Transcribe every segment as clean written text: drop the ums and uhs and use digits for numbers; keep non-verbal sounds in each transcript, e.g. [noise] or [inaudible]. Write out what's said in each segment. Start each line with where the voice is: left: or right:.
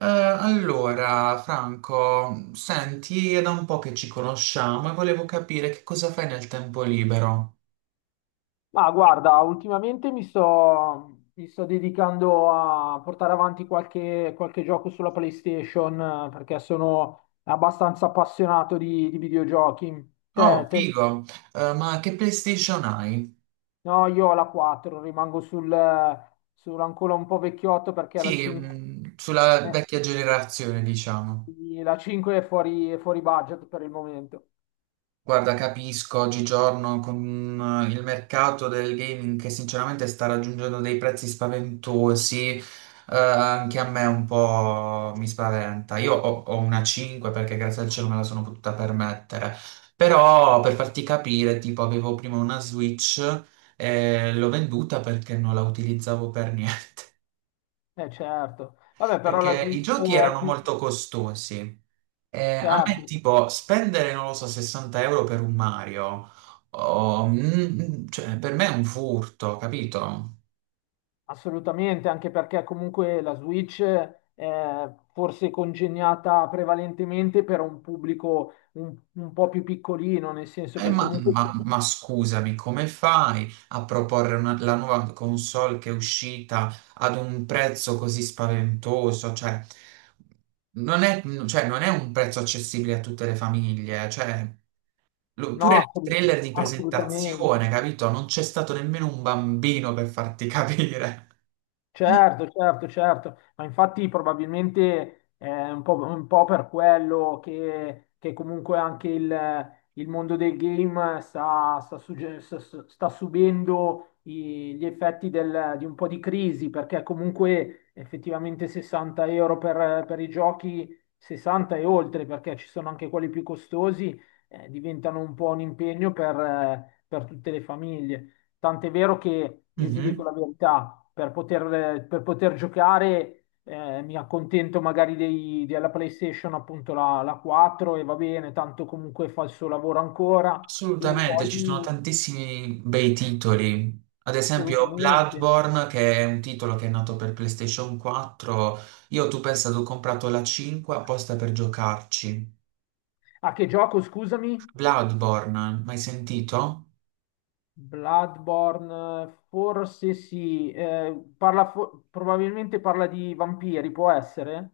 right: Allora, Franco, senti, è da un po' che ci conosciamo e volevo capire che cosa fai nel tempo libero.
left: Ma guarda, ultimamente mi sto dedicando a portare avanti qualche gioco sulla PlayStation perché sono abbastanza appassionato di videogiochi.
right: Oh, figo. Ma che PlayStation hai?
left: No, io ho la 4, rimango sul ancora un po' vecchiotto perché la
right: Sì,
left: 5,
right: sulla
left: eh,
right: vecchia generazione, diciamo.
left: sì, la 5 è fuori budget per il momento.
right: Guarda, capisco, oggigiorno con il mercato del gaming che sinceramente sta raggiungendo dei prezzi spaventosi, anche a me un po' mi spaventa. Io ho una 5 perché grazie al cielo me la sono potuta permettere, però per farti capire, tipo avevo prima una Switch e l'ho venduta perché non la utilizzavo per niente,
left: Eh certo.
right: [laughs]
left: Vabbè, però la
right: perché i
left: Switch
right: giochi
left: è
right: erano
left: più.
right: molto costosi. A me
left: Certo.
right: tipo spendere, non lo so, 60 euro per un Mario, o, mm, cioè per me è un furto, capito?
left: Assolutamente, anche perché comunque la Switch è forse congegnata prevalentemente per un pubblico un po' più piccolino, nel senso
right: Eh,
left: che
right: ma,
left: comunque.
right: ma- ma scusami, come fai a proporre la nuova console che è uscita ad un prezzo così spaventoso? Non è, cioè, non è un prezzo accessibile a tutte le famiglie, cioè,
left: No,
right: pure il trailer di
left: assolutamente.
right: presentazione, capito? Non c'è stato nemmeno un bambino per farti capire.
left: Certo, certo, certo, ma infatti probabilmente è un po' per quello che comunque anche il mondo del game sta subendo gli effetti di un po' di crisi, perché comunque effettivamente 60 euro per i giochi, 60 e oltre, perché ci sono anche quelli più costosi, diventano un po' un impegno per tutte le famiglie. Tant'è vero che io ti dico
right: [laughs]
left: la verità, per poter giocare mi accontento magari della PlayStation, appunto la 4 e va bene, tanto comunque fa il suo lavoro ancora. E
right: Assolutamente,
left: poi,
right: ci sono tantissimi bei titoli. Ad esempio
left: assolutamente.
right: Bloodborne, che è un titolo che è nato per PlayStation 4. Io tu pensa, ho comprato la 5 apposta per giocarci.
left: A che gioco, scusami?
right: Bloodborne, mai sentito?
left: Bloodborne, forse sì, parla probabilmente parla di vampiri, può essere?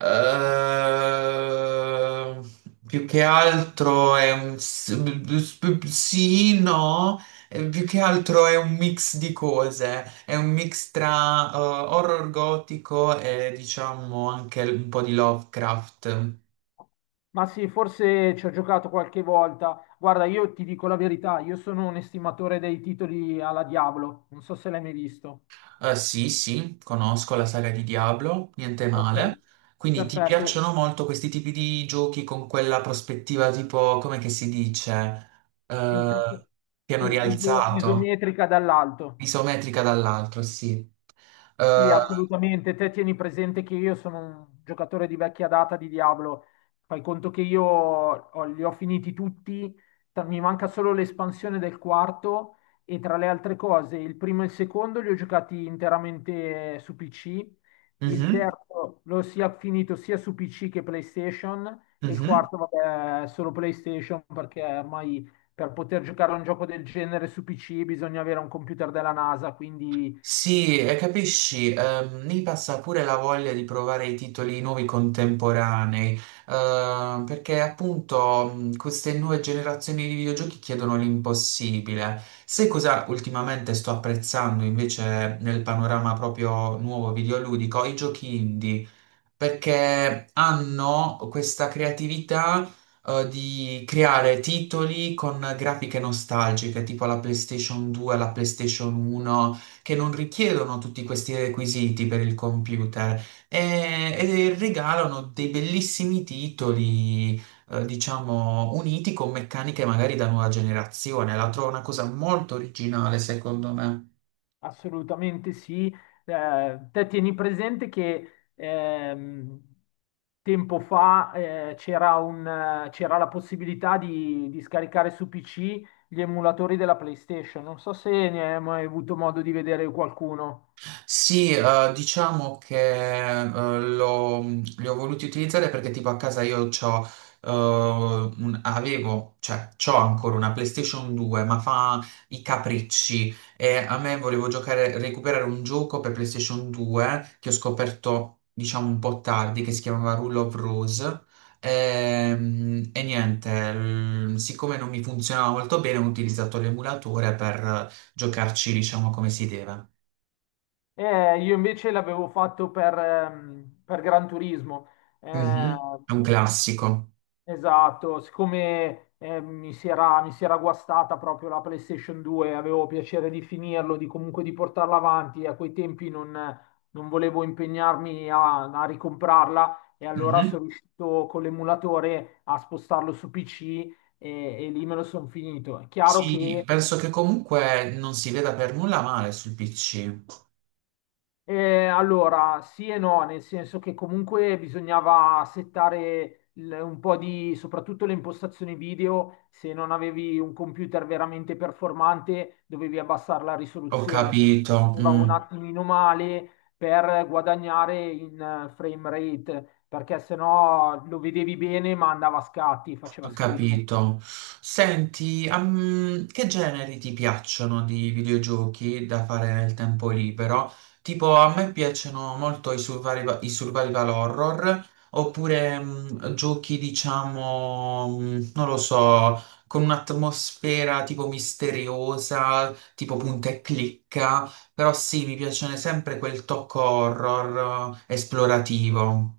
right: Ehm, Più che altro è un sì, no. Più che altro è un mix di cose, è un mix tra horror gotico e diciamo anche un po' di Lovecraft.
left: Ma sì, forse ci ho giocato qualche volta. Guarda, io ti dico la verità, io sono un estimatore dei titoli alla Diablo, non so se l'hai mai visto.
right: Sì, sì, conosco la saga di Diablo, niente
left: Ok,
right: male. Quindi ti
left: perfetto.
right: piacciono molto questi tipi di giochi con quella prospettiva tipo, come che si dice?
left: In
right: Eh,
left: terzo-
right: Piano
left: i- iso-
right: rialzato.
left: isometrica dall'alto.
right: Isometrica dall'altro, sì.
left: Sì,
right: Eh,
left: assolutamente. Te tieni presente che io sono un giocatore di vecchia data di Diablo. Fai conto che li ho finiti tutti, mi manca solo l'espansione del quarto e tra le altre cose, il primo e il secondo li ho giocati interamente su PC, il
right: mhm,
left: terzo l'ho sia finito sia su PC che PlayStation e il
right: mhm.
left: quarto, vabbè, solo PlayStation perché ormai per poter giocare a un gioco del genere su PC bisogna avere un computer della NASA, quindi
right: Sì, e capisci, mi passa pure la voglia di provare i titoli nuovi contemporanei, perché appunto queste nuove generazioni di videogiochi chiedono l'impossibile. Sai cosa ultimamente sto apprezzando invece nel panorama proprio nuovo videoludico? I giochi indie. Perché hanno questa creatività di creare titoli con grafiche nostalgiche, tipo la PlayStation 2, la PlayStation 1, che non richiedono tutti questi requisiti per il computer e regalano dei bellissimi titoli. Diciamo uniti con meccaniche magari da nuova generazione, la trovo una cosa molto originale, secondo me.
left: assolutamente sì. Te tieni presente che tempo fa c'era la possibilità di scaricare su PC gli emulatori della PlayStation. Non so se ne hai mai avuto modo di vedere qualcuno.
right: Sì, diciamo che li ho voluti utilizzare perché tipo a casa io c'ho, avevo, cioè c'ho ancora una PlayStation 2, ma fa i capricci e a me volevo giocare, recuperare un gioco per PlayStation 2 che ho scoperto, diciamo, un po' tardi, che si chiamava Rule of Rose. E, niente, siccome non mi funzionava molto bene, ho utilizzato l'emulatore per giocarci, diciamo, come si deve.
left: Io invece l'avevo fatto per Gran Turismo. Eh,
right: Mhm, è un classico.
left: Esatto, siccome mi si era guastata proprio la PlayStation 2, avevo piacere di finirlo, di comunque di portarla avanti, a quei tempi non volevo impegnarmi a ricomprarla e allora
right: Mhm.
left: sono riuscito con l'emulatore a spostarlo su PC e lì me lo sono finito. È chiaro
right: Sì,
left: che.
right: penso che comunque non si veda per nulla male sul PC.
left: Allora, sì e no, nel senso che comunque bisognava settare un po' di, soprattutto le impostazioni video, se non avevi un computer veramente performante, dovevi abbassare la
right: Ho
left: risoluzione.
right: capito.
left: Era
right: Mm.
left: un attimino male per guadagnare in frame rate, perché sennò lo vedevi bene ma andava a scatti, faceva
right: Ho
left: schifo.
right: capito. Senti, che generi ti piacciono di videogiochi da fare nel tempo libero? Tipo, a me piacciono molto i survival horror, oppure giochi, diciamo, non lo so, con un'atmosfera tipo misteriosa, tipo punta e clicca, però sì, mi piace sempre quel tocco horror esplorativo.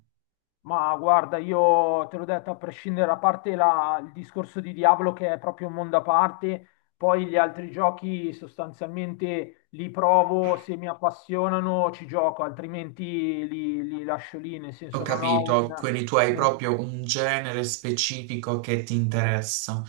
left: Ma guarda, io te l'ho detto, a prescindere, a parte il discorso di Diablo che è proprio un mondo a parte, poi gli altri giochi sostanzialmente li provo, se mi appassionano ci gioco, altrimenti li lascio lì, nel
right: Ho
left: senso non ho
right: capito,
left: un,
right: quindi tu hai
left: un-
right: proprio un genere specifico che ti interessa.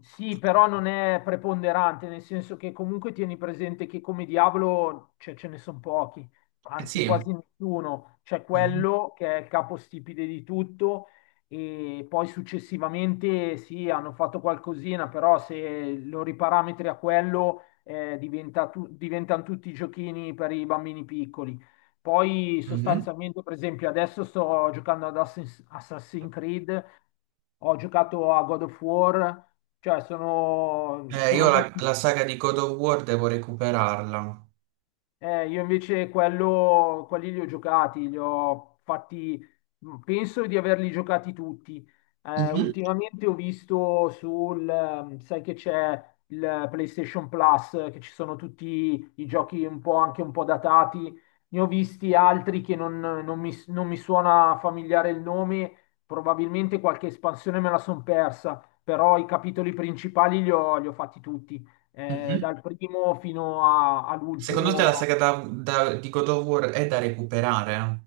left: Sì, però non è preponderante, nel senso che comunque tieni presente che come diavolo cioè, ce ne sono pochi,
right: Eh
left: anzi
right: sì.
left: quasi nessuno. C'è
right: Mhm,
left: quello che è il capostipite di tutto e poi successivamente sì, hanno fatto qualcosina, però se lo riparametri a quello diventano tutti giochini per i bambini piccoli. Poi
right: mhm.
left: sostanzialmente, per esempio, adesso sto giocando ad Assassin's Creed, ho giocato a God of War cioè sono, sono
right: Io la,
left: giochi.
right: la saga di God of War devo recuperarla.
left: Io invece quelli li ho giocati, li ho fatti, penso di averli giocati tutti. Eh,
right: Mhm,
left: ultimamente ho visto sai che c'è il PlayStation Plus, che ci sono tutti i giochi un po' anche un po' datati. Ne ho visti altri che non mi suona familiare il nome, probabilmente qualche espansione me la son persa, però i capitoli principali li ho fatti tutti
right: mhm.
left: dal primo fino
right: Secondo te la
left: all'ultimo.
right: saga di God of War è da recuperare?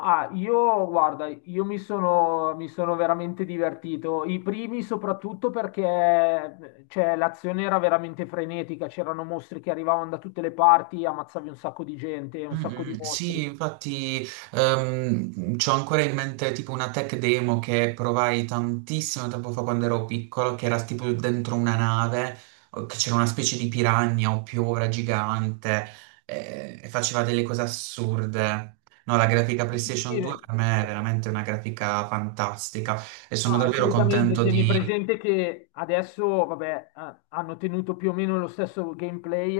left: Ah, io guarda, io mi sono veramente divertito. I primi soprattutto perché cioè, l'azione era veramente frenetica, c'erano mostri che arrivavano da tutte le parti, ammazzavi un sacco di gente, un
right: Mm,
left: sacco di
right: mm, sì,
left: mostri.
right: infatti c'ho ancora in mente tipo una tech demo che provai tantissimo tempo fa quando ero piccolo, che era tipo dentro una nave, o che c'era una specie di piranha o piovra gigante e faceva delle cose assurde. No, la grafica
left: Sì,
right: PlayStation 2
left: sì.
right: per me è veramente una grafica fantastica e sono
left: Ah,
right: davvero
left: assolutamente,
right: contento
left: tieni
right: di...
left: presente che adesso, vabbè, hanno tenuto più o meno lo stesso gameplay,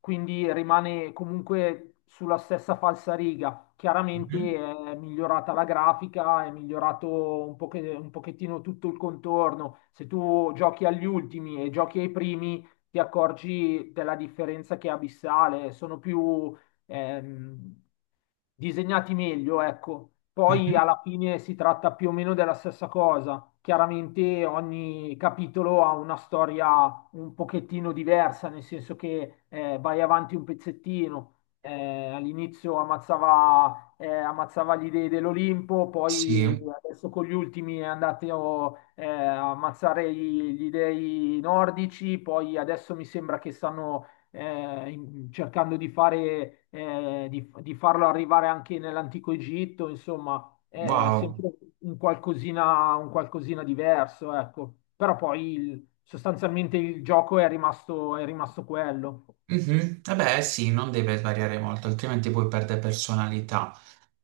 left: quindi rimane comunque sulla stessa falsariga. Chiaramente
right: Mhm,
left: è migliorata la grafica, è migliorato un pochettino tutto il contorno. Se tu giochi agli ultimi e giochi ai primi, ti accorgi della differenza che è abissale. Sono più ehm, disegnati meglio, ecco. Poi
right: mhm,
left: alla fine si tratta più o meno della stessa cosa. Chiaramente ogni capitolo ha una storia un pochettino diversa, nel senso che vai avanti un pezzettino. All'inizio ammazzava, ammazzava gli dei dell'Olimpo,
right: sì,
left: poi adesso con gli ultimi è andato a ammazzare gli dei nordici, poi adesso mi sembra che stanno cercando di fare, di farlo arrivare anche nell'antico Egitto, insomma, è
right: wow.
left: sempre un qualcosina diverso, ecco. Però poi sostanzialmente il gioco è rimasto quello,
right: Mhm. Eh beh, sì, non deve variare molto, altrimenti poi perde personalità.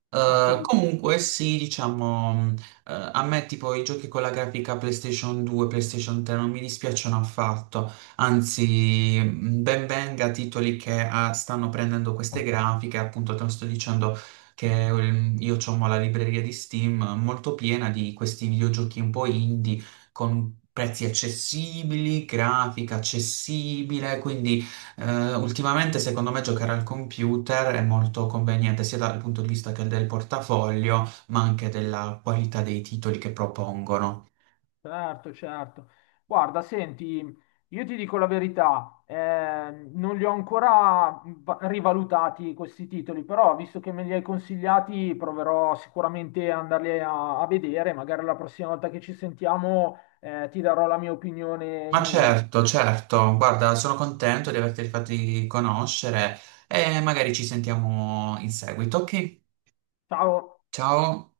left: assolutamente.
right: Comunque sì, diciamo, a me tipo i giochi con la grafica PlayStation 2, PlayStation 3 non mi dispiacciono affatto, anzi ben venga titoli che stanno prendendo queste grafiche, appunto te lo sto dicendo che io ho la libreria di Steam molto piena di questi videogiochi un po' indie con prezzi accessibili, grafica accessibile, quindi... Ultimamente secondo me giocare al computer è molto conveniente sia dal punto di vista che del portafoglio, ma anche della qualità dei titoli che propongono.
left: Certo, certo. Guarda, senti, io ti dico la verità, non li ho ancora rivalutati questi titoli, però visto che me li hai consigliati, proverò sicuramente ad andarli a vedere, magari la prossima volta che ci sentiamo, ti darò la mia opinione
right: Ma
left: in merito.
right: certo, certo, guarda, sono contento di averti fatti conoscere e magari ci sentiamo in seguito, ok?
left: Ciao.
right: Ciao!